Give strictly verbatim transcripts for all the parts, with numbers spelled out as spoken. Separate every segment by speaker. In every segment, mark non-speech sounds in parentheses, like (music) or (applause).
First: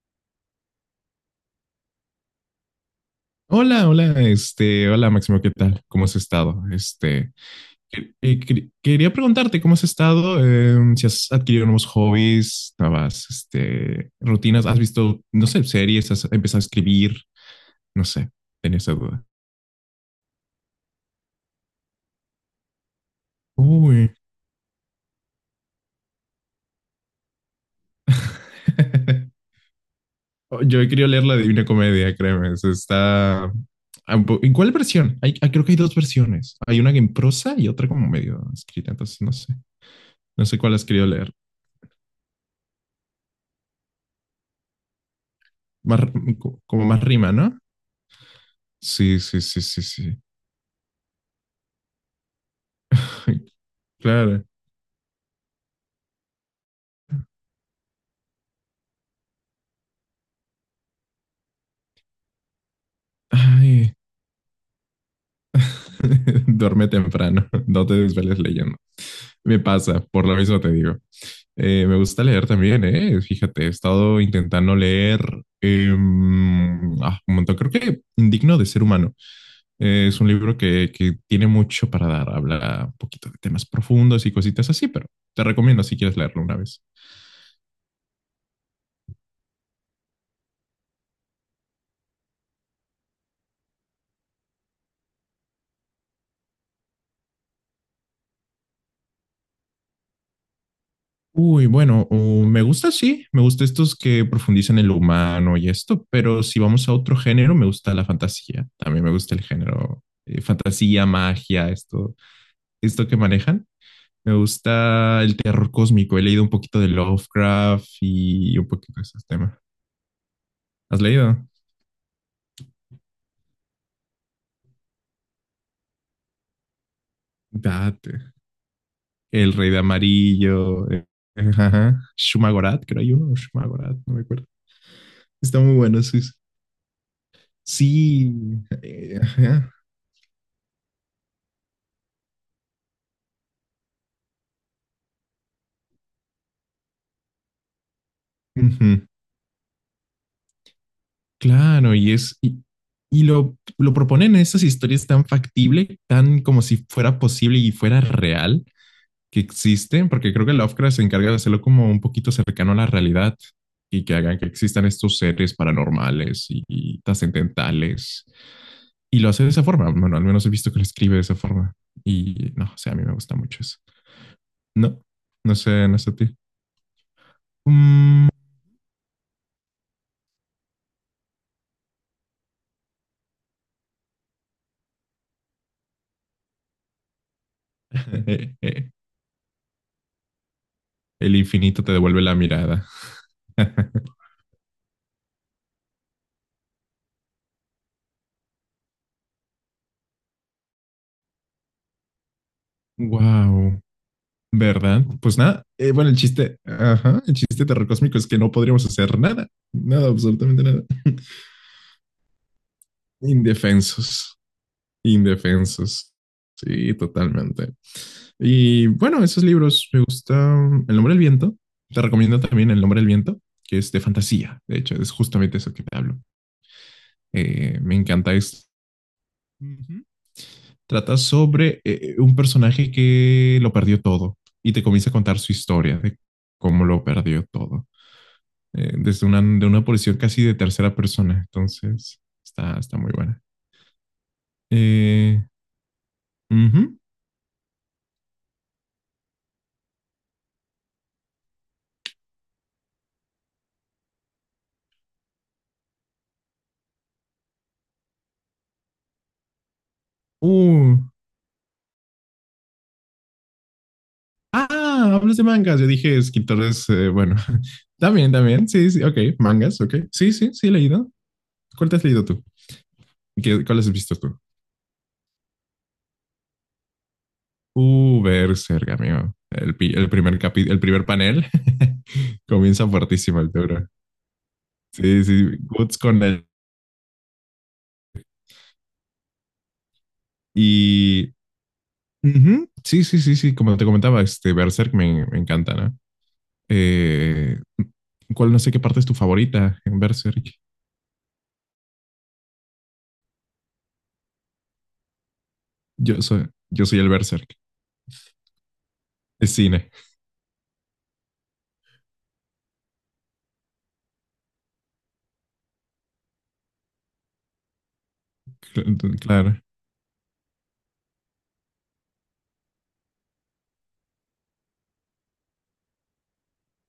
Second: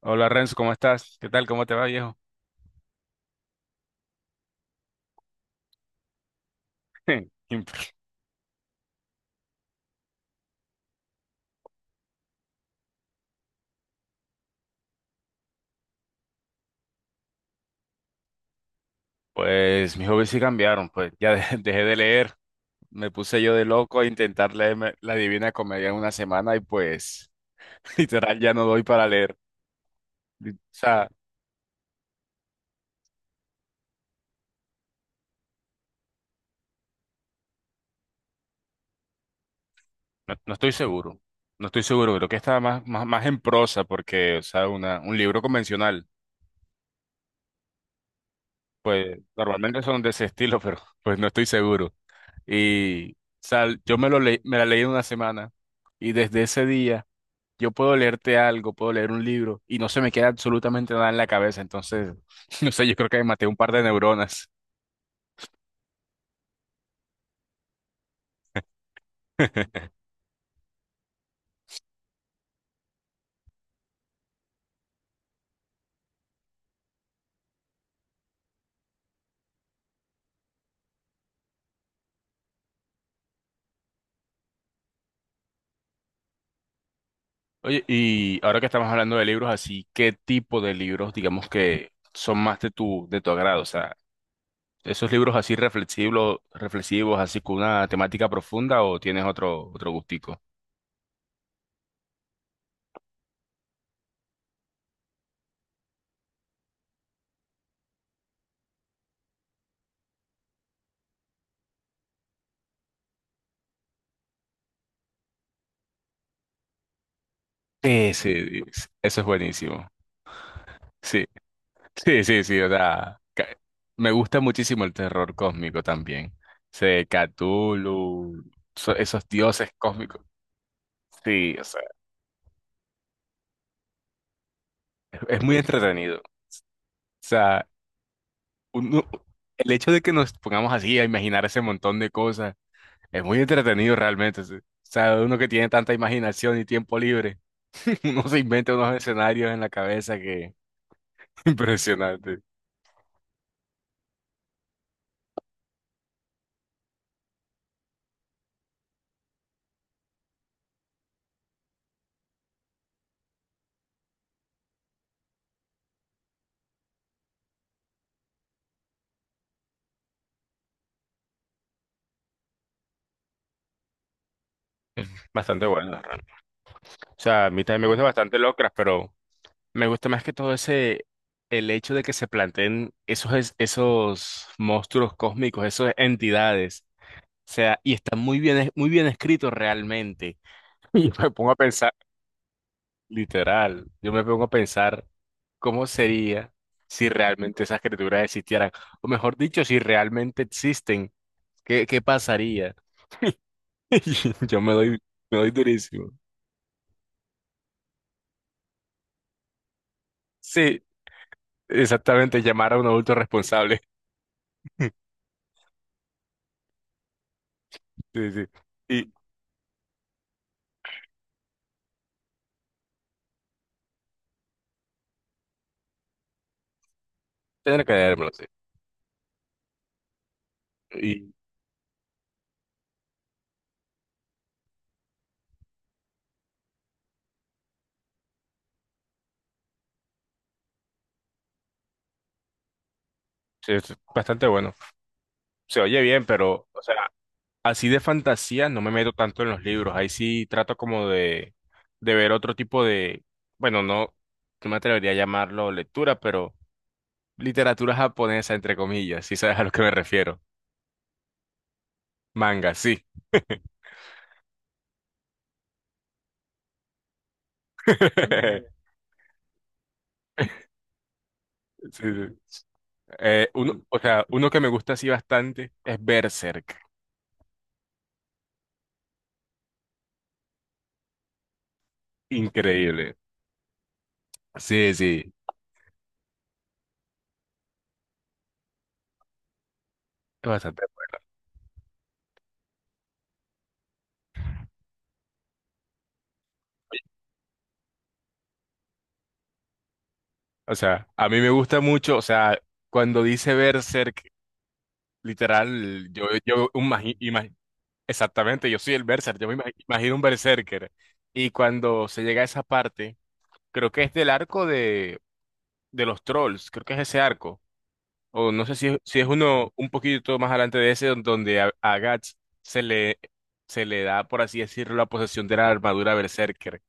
Speaker 1: Hola Renzo, ¿cómo estás? ¿Qué tal? ¿Cómo te va, viejo?
Speaker 2: Hola, hola, este, hola Máximo, ¿qué tal? ¿Cómo has estado? Este,
Speaker 1: (laughs)
Speaker 2: que- eh, quer- quería preguntarte cómo has estado. Em, ¿si has adquirido nuevos hobbies, nuevas, este, rutinas, has visto, no sé, series, has empezado a escribir, no sé? Tenía esa duda.
Speaker 1: Pues mis hobbies sí cambiaron, pues ya de- (laughs) dejé de leer, me puse yo de loco a
Speaker 2: Uy.
Speaker 1: intentar leerme La Divina Comedia en una semana y pues (laughs) literal ya no doy para leer.
Speaker 2: (laughs)
Speaker 1: O
Speaker 2: Yo he
Speaker 1: sea,
Speaker 2: querido leer la Divina Comedia, créeme, eso está... un po- ¿En cuál versión? Hay, ah, creo que hay dos versiones. Hay una en prosa y otra como medio escrita, entonces no sé,
Speaker 1: no,
Speaker 2: no
Speaker 1: no
Speaker 2: sé
Speaker 1: estoy
Speaker 2: cuál has querido
Speaker 1: seguro,
Speaker 2: leer.
Speaker 1: no estoy seguro, creo que está más, más, más en prosa porque, o sea, una, un libro
Speaker 2: Más,
Speaker 1: convencional,
Speaker 2: r- co- como más rima, ¿no?
Speaker 1: pues
Speaker 2: Sí, sí, sí,
Speaker 1: normalmente
Speaker 2: sí,
Speaker 1: son de
Speaker 2: sí.
Speaker 1: ese (laughs) estilo, pero pues no estoy seguro. Y, o
Speaker 2: (laughs)
Speaker 1: sea, yo me lo leí,
Speaker 2: Claro.
Speaker 1: me la leí en una semana y desde ese día... Yo puedo leerte algo, puedo leer un libro y no se me queda absolutamente nada en la cabeza. Entonces, (laughs) no sé, yo creo que me maté un par de
Speaker 2: Ay,
Speaker 1: neuronas.
Speaker 2: (laughs) duerme temprano, (laughs) no te desveles leyendo. Me
Speaker 1: (laughs)
Speaker 2: pasa, por lo mismo te digo. Eh, me gusta leer también, eh. Fíjate, he estado intentando leer eh, ah, un montón. Creo que Indigno de Ser Humano. Eh, es un libro que, que tiene mucho para dar. Habla un poquito de temas profundos y cositas así, pero te recomiendo si quieres leerlo una vez.
Speaker 1: Oye, y ahora que estamos hablando de libros así, ¿qué tipo de libros, digamos que son más de tu, de tu agrado? O sea, ¿esos libros así reflexivos, reflexivos, así con una temática profunda o tienes otro, otro gustico?
Speaker 2: Uy, bueno, uh, me gusta, sí, me gusta estos que profundizan en lo humano y esto, pero si vamos a otro género, me gusta la fantasía. También me gusta el género eh, fantasía, magia, esto, esto que manejan. Me gusta el terror cósmico. He leído un poquito de Lovecraft y
Speaker 1: Ese,
Speaker 2: un
Speaker 1: es-
Speaker 2: poquito de
Speaker 1: eso
Speaker 2: esos
Speaker 1: es
Speaker 2: temas.
Speaker 1: buenísimo.
Speaker 2: ¿Has
Speaker 1: Sí.
Speaker 2: leído?
Speaker 1: Sí, sí, sí, o sea, ca- me gusta muchísimo el terror cósmico también. Sé,
Speaker 2: Date.
Speaker 1: Cthulhu, so- esos
Speaker 2: El
Speaker 1: dioses
Speaker 2: Rey de
Speaker 1: cósmicos.
Speaker 2: Amarillo. Eh,
Speaker 1: Sí, o sea,
Speaker 2: ajá. Shumagorat, creo hay uno. O Shumagorat, no me acuerdo.
Speaker 1: es, es muy
Speaker 2: Está muy bueno,
Speaker 1: entretenido. O
Speaker 2: sí. Sí.
Speaker 1: sea,
Speaker 2: Sí,
Speaker 1: uno-
Speaker 2: eh,
Speaker 1: el
Speaker 2: ajá.
Speaker 1: hecho de que nos pongamos así a imaginar ese montón de cosas es muy entretenido realmente. Sí. O sea, uno que tiene tanta imaginación y tiempo libre, (laughs) uno se inventa unos
Speaker 2: Ujú.
Speaker 1: escenarios en la cabeza que (laughs)
Speaker 2: Claro, y es.
Speaker 1: impresionante.
Speaker 2: Y, y lo, lo proponen en estas historias tan factible, tan como si fuera posible y fuera real que existen porque creo que Lovecraft se encarga de hacerlo como un poquito cercano a la realidad y que hagan que existan estos seres paranormales y, y trascendentales y lo hace de esa forma. Bueno, al menos he visto que lo escribe de esa forma. Y no, o sea, a mí me gusta mucho eso. No, no
Speaker 1: Bastante
Speaker 2: sé, no
Speaker 1: bueno.
Speaker 2: sé a ti.
Speaker 1: O sea, a mí también me gusta
Speaker 2: Mm,
Speaker 1: bastante Lovecraft, pero me gusta más que todo ese, el hecho de que se planteen esos, es- esos monstruos cósmicos, esas entidades. O sea, y está muy bien, es- muy
Speaker 2: (laughs)
Speaker 1: bien escrito realmente. (laughs) Y me
Speaker 2: el
Speaker 1: pongo a
Speaker 2: infinito te
Speaker 1: pensar,
Speaker 2: devuelve la mirada.
Speaker 1: literal, yo
Speaker 2: (laughs)
Speaker 1: me pongo a pensar cómo sería si realmente esas criaturas existieran. O mejor dicho, si realmente existen, ¿qué, qué pasaría?
Speaker 2: Wow.
Speaker 1: (laughs) Y yo me doy,
Speaker 2: ¿Verdad? Pues
Speaker 1: me doy
Speaker 2: nada, eh, bueno,
Speaker 1: durísimo.
Speaker 2: el chiste, ajá, el chiste terrorcósmico es que no podríamos hacer nada, nada, absolutamente nada.
Speaker 1: Sí,
Speaker 2: (laughs)
Speaker 1: exactamente, llamar a un adulto responsable. (laughs)
Speaker 2: Indefensos. Indefensos. Sí, totalmente.
Speaker 1: Sí, sí.
Speaker 2: Y
Speaker 1: Y
Speaker 2: bueno, esos libros me gustan. El nombre del viento. Te recomiendo también El nombre del viento, que es de fantasía. De hecho, es justamente eso que te hablo. Eh,
Speaker 1: tener que
Speaker 2: me
Speaker 1: dármelo,
Speaker 2: encanta esto. Ujú. Trata
Speaker 1: sí.
Speaker 2: sobre eh, un personaje que lo perdió todo y te comienza a contar su historia de cómo lo perdió todo. Eh, desde una, de una posición casi de tercera persona. Entonces, está, está muy buena.
Speaker 1: Sí, es bastante bueno.
Speaker 2: Eh,
Speaker 1: Se oye bien, pero, o sea,
Speaker 2: Ujú.
Speaker 1: así de fantasía no me meto tanto en los libros. Ahí sí trato como de, de ver otro tipo de, bueno, no, no me atrevería a llamarlo lectura, pero literatura japonesa, entre comillas, si sabes a lo que me refiero.
Speaker 2: Uh,
Speaker 1: Manga, sí.
Speaker 2: Ah, hablas de mangas. Yo dije escritores, eh, bueno, (laughs) también, también.
Speaker 1: (laughs)
Speaker 2: Sí, sí, ok. Mangas, ok. Sí, sí, sí, he leído. ¿Cuál te
Speaker 1: Sí,
Speaker 2: has leído tú?
Speaker 1: sí. Eh,
Speaker 2: ¿Qué, cuál
Speaker 1: uno,
Speaker 2: has
Speaker 1: o
Speaker 2: visto
Speaker 1: sea,
Speaker 2: tú?
Speaker 1: uno que me gusta así bastante es Berserk.
Speaker 2: Uh, Berserk, amigo. El, pi- el primer capi- El primer panel (laughs) comienza
Speaker 1: Increíble.
Speaker 2: fuertísimo el toro.
Speaker 1: Sí,
Speaker 2: Sí,
Speaker 1: sí,
Speaker 2: sí, Guts con él.
Speaker 1: es bastante.
Speaker 2: Y ujú, sí, sí, sí, sí, como te comentaba, este Berserk me, me encanta, ¿no? Eh, ¿cuál no sé qué parte es tu favorita en Berserk?
Speaker 1: O sea, a mí me gusta mucho, o sea, cuando dice Berserk literal,
Speaker 2: Yo
Speaker 1: yo,
Speaker 2: soy,
Speaker 1: yo
Speaker 2: yo soy el
Speaker 1: imagi-
Speaker 2: Berserk.
Speaker 1: imagi- exactamente, yo soy el berserker, yo
Speaker 2: Es
Speaker 1: me ima-
Speaker 2: cine.
Speaker 1: imagino un berserker. Y cuando se llega a esa parte, creo que es del arco de, de los trolls, creo que es ese arco. O no sé si, es-
Speaker 2: Cl-
Speaker 1: si es
Speaker 2: Claro.
Speaker 1: uno un poquito más adelante de ese, don- donde a, a Guts se le, se le da, por así decirlo, la posesión de la armadura berserker.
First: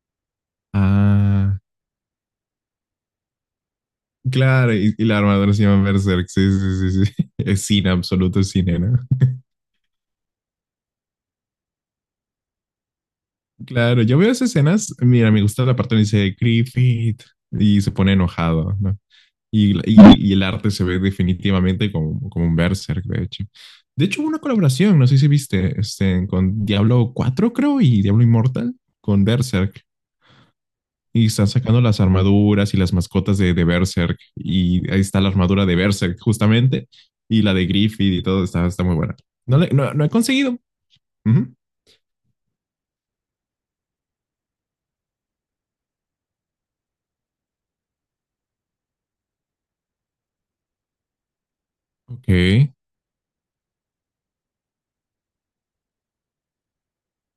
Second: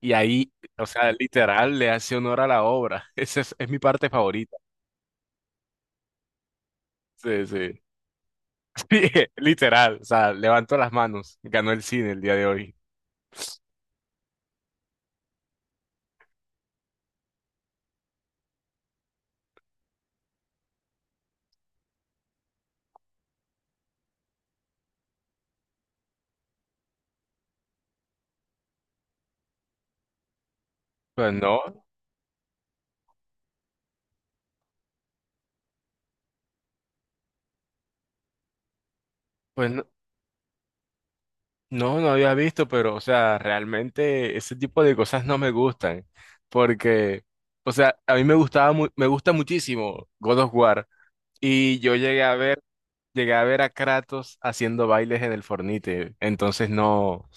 Speaker 1: Y ahí, o sea,
Speaker 2: Ah,
Speaker 1: literal, le hace honor a la obra. (laughs) Esa es, es mi parte favorita.
Speaker 2: claro, y, y la armadura se llama Berserk. Sí, sí, sí, sí. (laughs)
Speaker 1: Sí,
Speaker 2: Es
Speaker 1: sí.
Speaker 2: cine, absoluto es cine,
Speaker 1: (laughs)
Speaker 2: ¿no?
Speaker 1: Sí, literal, o sea, levanto las manos, ganó el cine el día de hoy.
Speaker 2: Claro, yo veo esas escenas. Mira, me gusta la parte donde dice Griffith y se pone enojado, ¿no? Y, y- y el arte se ve definitivamente como, como un Berserk, de hecho. De hecho, hubo una colaboración, no sé si viste, este, con Diablo cuatro creo, y Diablo Immortal con Berserk. Y
Speaker 1: Pues
Speaker 2: están sacando
Speaker 1: no,
Speaker 2: las armaduras y las mascotas de, de Berserk. Y ahí está la armadura de Berserk, justamente. Y la de Griffith y todo. Está, está muy buena. No, le,
Speaker 1: pues no,
Speaker 2: no, no he conseguido. Ujú.
Speaker 1: no, no había visto, pero, o sea, realmente ese tipo de cosas no me gustan, porque, o sea, a mí me gustaba, mu- me gusta muchísimo God of War, y yo llegué
Speaker 2: Ok.
Speaker 1: a ver, llegué a ver a Kratos haciendo bailes en el Fornite, entonces no,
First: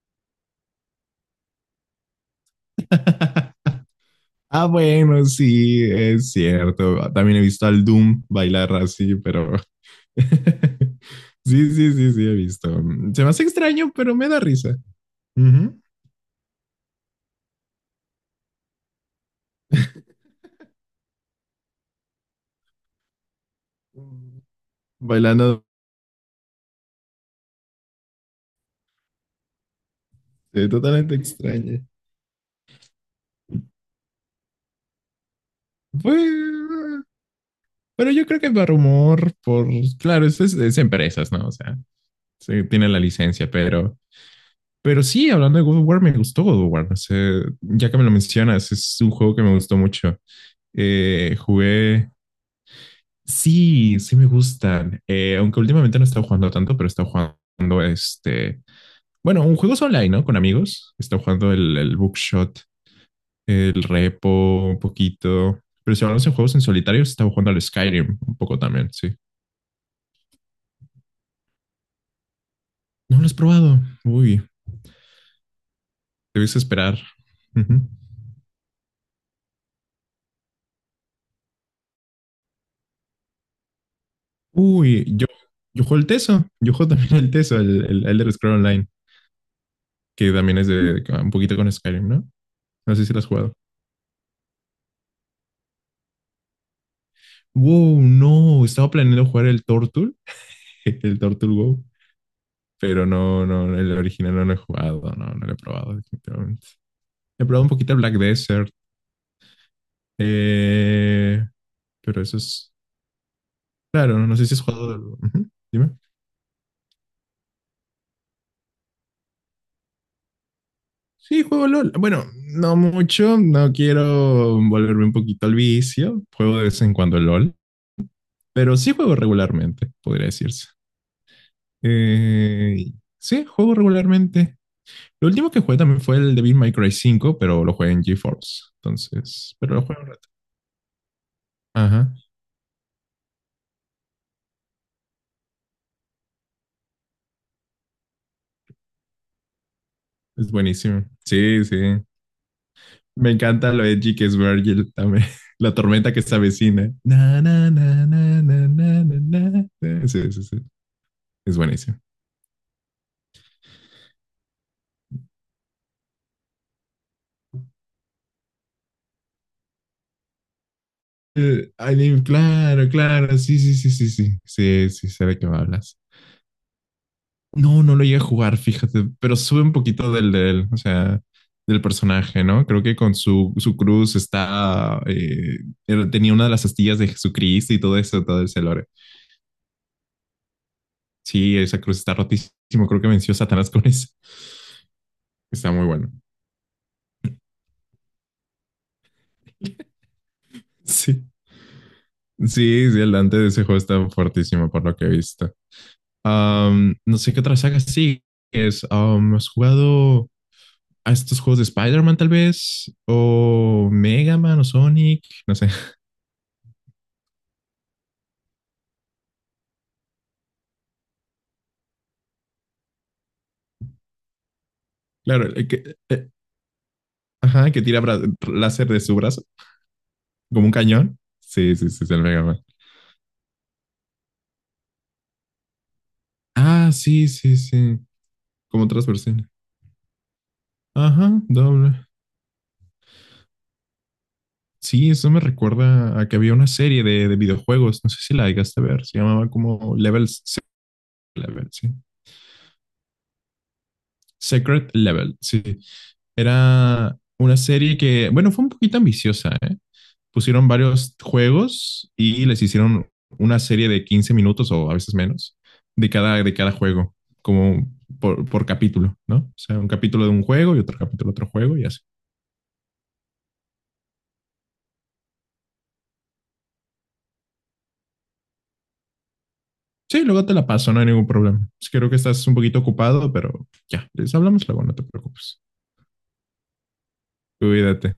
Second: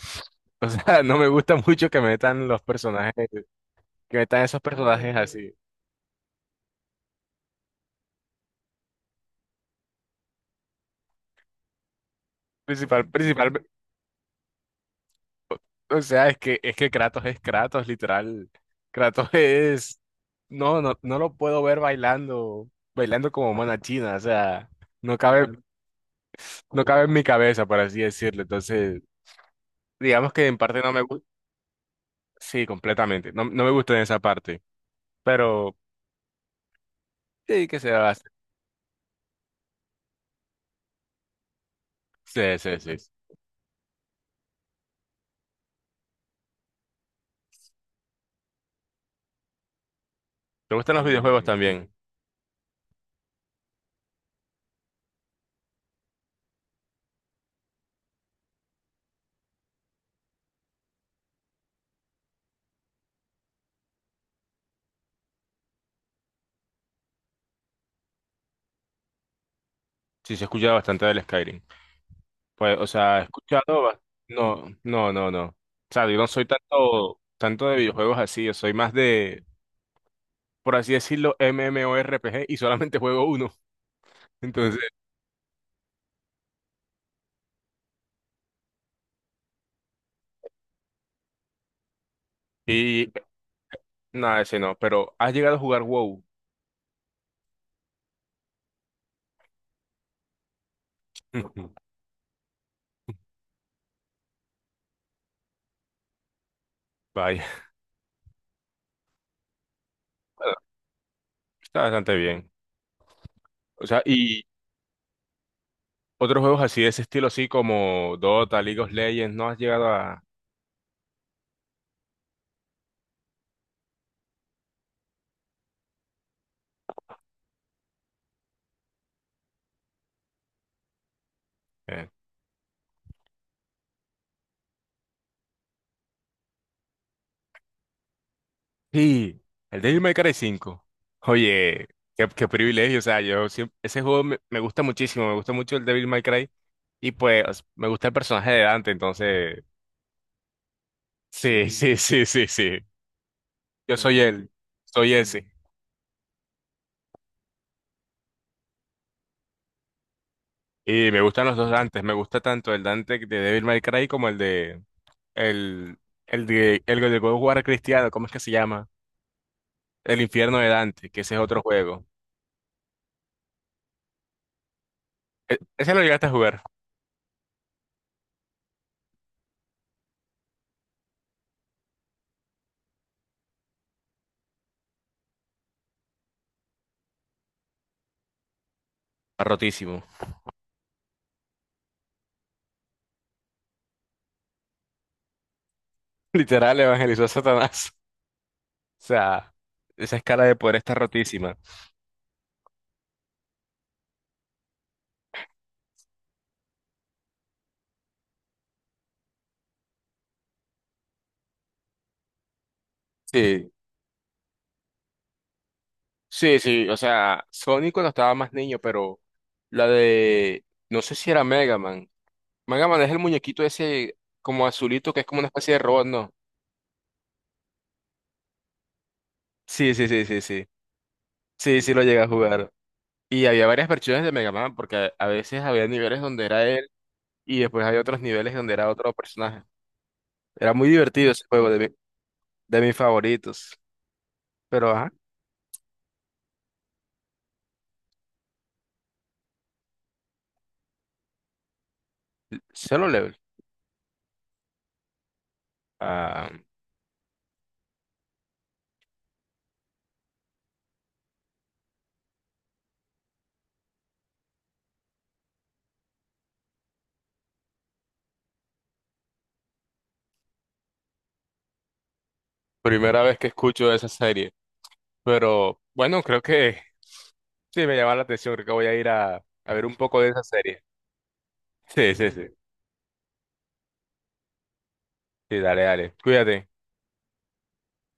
Speaker 1: o sea, (laughs) no me gusta mucho que metan los personajes,
Speaker 2: (laughs)
Speaker 1: que metan esos
Speaker 2: Ah,
Speaker 1: personajes
Speaker 2: bueno,
Speaker 1: así,
Speaker 2: sí, es cierto. También he visto al Doom bailar así, pero (laughs) sí, sí, sí, sí, he visto.
Speaker 1: principal,
Speaker 2: Se me hace extraño, pero me da risa. Ujú.
Speaker 1: o sea, es que, es que Kratos es Kratos, literal. Kratos es...
Speaker 2: (laughs)
Speaker 1: No, no, no lo puedo ver bailando, bailando como mona china, o sea, no cabe,
Speaker 2: Bailando
Speaker 1: no cabe en mi cabeza, por así decirlo. Entonces, digamos que en
Speaker 2: eh,
Speaker 1: parte no me
Speaker 2: totalmente
Speaker 1: gusta.
Speaker 2: extraño.
Speaker 1: Sí, completamente. No, no me gusta en esa parte, pero
Speaker 2: Pues,
Speaker 1: sí que se va a
Speaker 2: pero yo
Speaker 1: hacer.
Speaker 2: creo que Barrumor, por, claro, es, es, es empresas, ¿no? O sea,
Speaker 1: Sí,
Speaker 2: sí,
Speaker 1: sí,
Speaker 2: tiene
Speaker 1: sí.
Speaker 2: la licencia, pero, pero sí, hablando de God of War, me gustó God of War. O sea, ya que me lo mencionas, es un juego que me gustó mucho.
Speaker 1: ¿Te gustan los
Speaker 2: Eh,
Speaker 1: videojuegos también?
Speaker 2: jugué, sí, sí me gustan. Eh, aunque últimamente no he estado jugando tanto, pero he estado jugando este, bueno, un juego online, ¿no? Con amigos. He estado jugando el, el Bookshot, el Repo, un poquito. Pero si hablamos de juegos en solitario, he estado jugando al Skyrim un poco también, sí.
Speaker 1: Sí, se escucha bastante del Skyrim. Pues, o
Speaker 2: No
Speaker 1: sea,
Speaker 2: lo
Speaker 1: he
Speaker 2: has probado.
Speaker 1: escuchado... ba-
Speaker 2: Uy,
Speaker 1: No, no, no, no. O sea, yo no soy
Speaker 2: debes esperar.
Speaker 1: tanto, tanto de
Speaker 2: Ujú.
Speaker 1: videojuegos así, yo soy más de por así decirlo, MMORPG y solamente juego uno. (laughs) Entonces,
Speaker 2: Uy, yo, yo juego el Teso. Yo juego también el Teso, el, el Elder Scroll Online, que también es de un poquito con Skyrim, ¿no? No sé
Speaker 1: y
Speaker 2: si lo has jugado.
Speaker 1: nada, ese no, pero has llegado a jugar WoW.
Speaker 2: Wow, no, estaba planeando jugar el Tortul, (laughs) el Tortul
Speaker 1: (laughs)
Speaker 2: WoW, pero no, no, el original no lo he jugado, no, no lo he probado, definitivamente.
Speaker 1: Vaya,
Speaker 2: He probado un poquito el Black Desert,
Speaker 1: bueno,
Speaker 2: eh,
Speaker 1: está bastante
Speaker 2: pero eso
Speaker 1: bien.
Speaker 2: es,
Speaker 1: O sea,
Speaker 2: claro, no no
Speaker 1: y
Speaker 2: sé si has jugado. Ujú, dime.
Speaker 1: otros juegos así de ese estilo, así como Dota, League of Legends, no has llegado a...
Speaker 2: Sí, juego LOL. Bueno, no mucho, no quiero volverme un poquito al vicio. Juego de vez en cuando LOL, pero sí juego regularmente, podría decirse.
Speaker 1: eh,
Speaker 2: Eh, sí, juego regularmente. Lo último que jugué también fue el Devil May Cry cinco, pero lo jugué en GeForce.
Speaker 1: sí,
Speaker 2: Entonces, pero
Speaker 1: el
Speaker 2: lo jugué
Speaker 1: Devil
Speaker 2: un
Speaker 1: May
Speaker 2: rato.
Speaker 1: Cry cinco Oye,
Speaker 2: Ajá,
Speaker 1: qué, qué privilegio, o sea, yo siempre... Ese juego me, me gusta muchísimo, me gusta mucho el Devil May Cry y pues me gusta el personaje de Dante, entonces...
Speaker 2: es buenísimo. Sí,
Speaker 1: Sí, (laughs) sí,
Speaker 2: sí.
Speaker 1: sí, sí, sí.
Speaker 2: Me encanta lo
Speaker 1: Yo
Speaker 2: edgy
Speaker 1: soy
Speaker 2: que es
Speaker 1: él,
Speaker 2: Virgil
Speaker 1: soy
Speaker 2: también.
Speaker 1: ese.
Speaker 2: (laughs) La tormenta que se avecina. Na, na, na, na, na, na, na, na. Sí, sí, sí.
Speaker 1: Y me gustan
Speaker 2: Es
Speaker 1: los dos
Speaker 2: buenísimo.
Speaker 1: Dantes. Me gusta tanto el Dante de Devil May Cry como el de el el de el de God of War cristiano. ¿Cómo es que se llama? El infierno de Dante, que ese es otro
Speaker 2: Eh,
Speaker 1: juego.
Speaker 2: Alien, claro, claro, sí, sí, sí, sí, sí, sí, sí, sé de qué me
Speaker 1: E- ese
Speaker 2: hablas.
Speaker 1: lo llegaste a jugar.
Speaker 2: No, no lo llegué a jugar, fíjate, pero sube un poquito del, del, o sea, del personaje, ¿no? Creo que con su, su cruz está, eh, él tenía una de las astillas de Jesucristo y todo eso, todo ese lore.
Speaker 1: Está rotísimo.
Speaker 2: Sí, esa cruz está rotísimo, creo que venció a Satanás con eso. Está muy bueno.
Speaker 1: (laughs) Literal evangelizó a Satanás. (laughs) O sea,
Speaker 2: (laughs)
Speaker 1: esa escala de poder está
Speaker 2: Sí,
Speaker 1: rotísima.
Speaker 2: sí, sí, el Dante de ese juego está fuertísimo por lo que he visto. Am, no sé qué otra saga sí es. ¿Has jugado a estos juegos de Spider-Man tal vez,
Speaker 1: Sí,
Speaker 2: o Mega Man o Sonic, no sé? (laughs)
Speaker 1: sí, sí. O sea, Sonic cuando estaba más niño, pero la de no sé si era Mega Man. Mega Man es el muñequito ese como azulito que es como
Speaker 2: Claro,
Speaker 1: una
Speaker 2: el
Speaker 1: especie de
Speaker 2: que,
Speaker 1: robot,
Speaker 2: eh,
Speaker 1: ¿no?
Speaker 2: ajá, que tira bra- láser de su brazo,
Speaker 1: Sí, sí, sí, sí, sí.
Speaker 2: como un cañón. Sí,
Speaker 1: Sí,
Speaker 2: sí,
Speaker 1: sí lo
Speaker 2: sí, es
Speaker 1: llegué
Speaker 2: el
Speaker 1: a
Speaker 2: Mega Man.
Speaker 1: jugar. Y había varias versiones de Mega Man, porque a veces había niveles donde era él
Speaker 2: Ah, sí, sí,
Speaker 1: y después
Speaker 2: sí,
Speaker 1: había otros niveles donde
Speaker 2: como
Speaker 1: era
Speaker 2: otras
Speaker 1: otro
Speaker 2: versiones.
Speaker 1: personaje. Era muy
Speaker 2: Ajá,
Speaker 1: divertido ese juego, de, mi-
Speaker 2: doble.
Speaker 1: de mis favoritos. Pero, ajá,
Speaker 2: Sí, eso me recuerda a que había una serie de, de videojuegos, no sé si la llegaste a ver, se llamaba como Level, Se- Level, sí.
Speaker 1: Solo Level.
Speaker 2: Secret Level, sí.
Speaker 1: Ah,
Speaker 2: Era una serie que, bueno, fue un poquito ambiciosa, ¿eh? Pusieron varios juegos y les hicieron una serie de quince minutos o a veces menos de cada, de cada juego, como por, por capítulo, ¿no? O sea, un capítulo de un juego y otro capítulo de otro juego y así.
Speaker 1: primera vez que escucho de esa serie. Pero, bueno, creo que sí me llama la atención. Creo que voy a ir a, a ver un poco
Speaker 2: Sí,
Speaker 1: de esa
Speaker 2: luego te la
Speaker 1: serie.
Speaker 2: paso, no hay ningún problema. Creo
Speaker 1: Sí,
Speaker 2: que
Speaker 1: sí, sí.
Speaker 2: estás un poquito ocupado, pero ya, les hablamos luego, no te
Speaker 1: Sí,
Speaker 2: preocupes.
Speaker 1: dale, dale. Cuídate.
Speaker 2: Cuídate.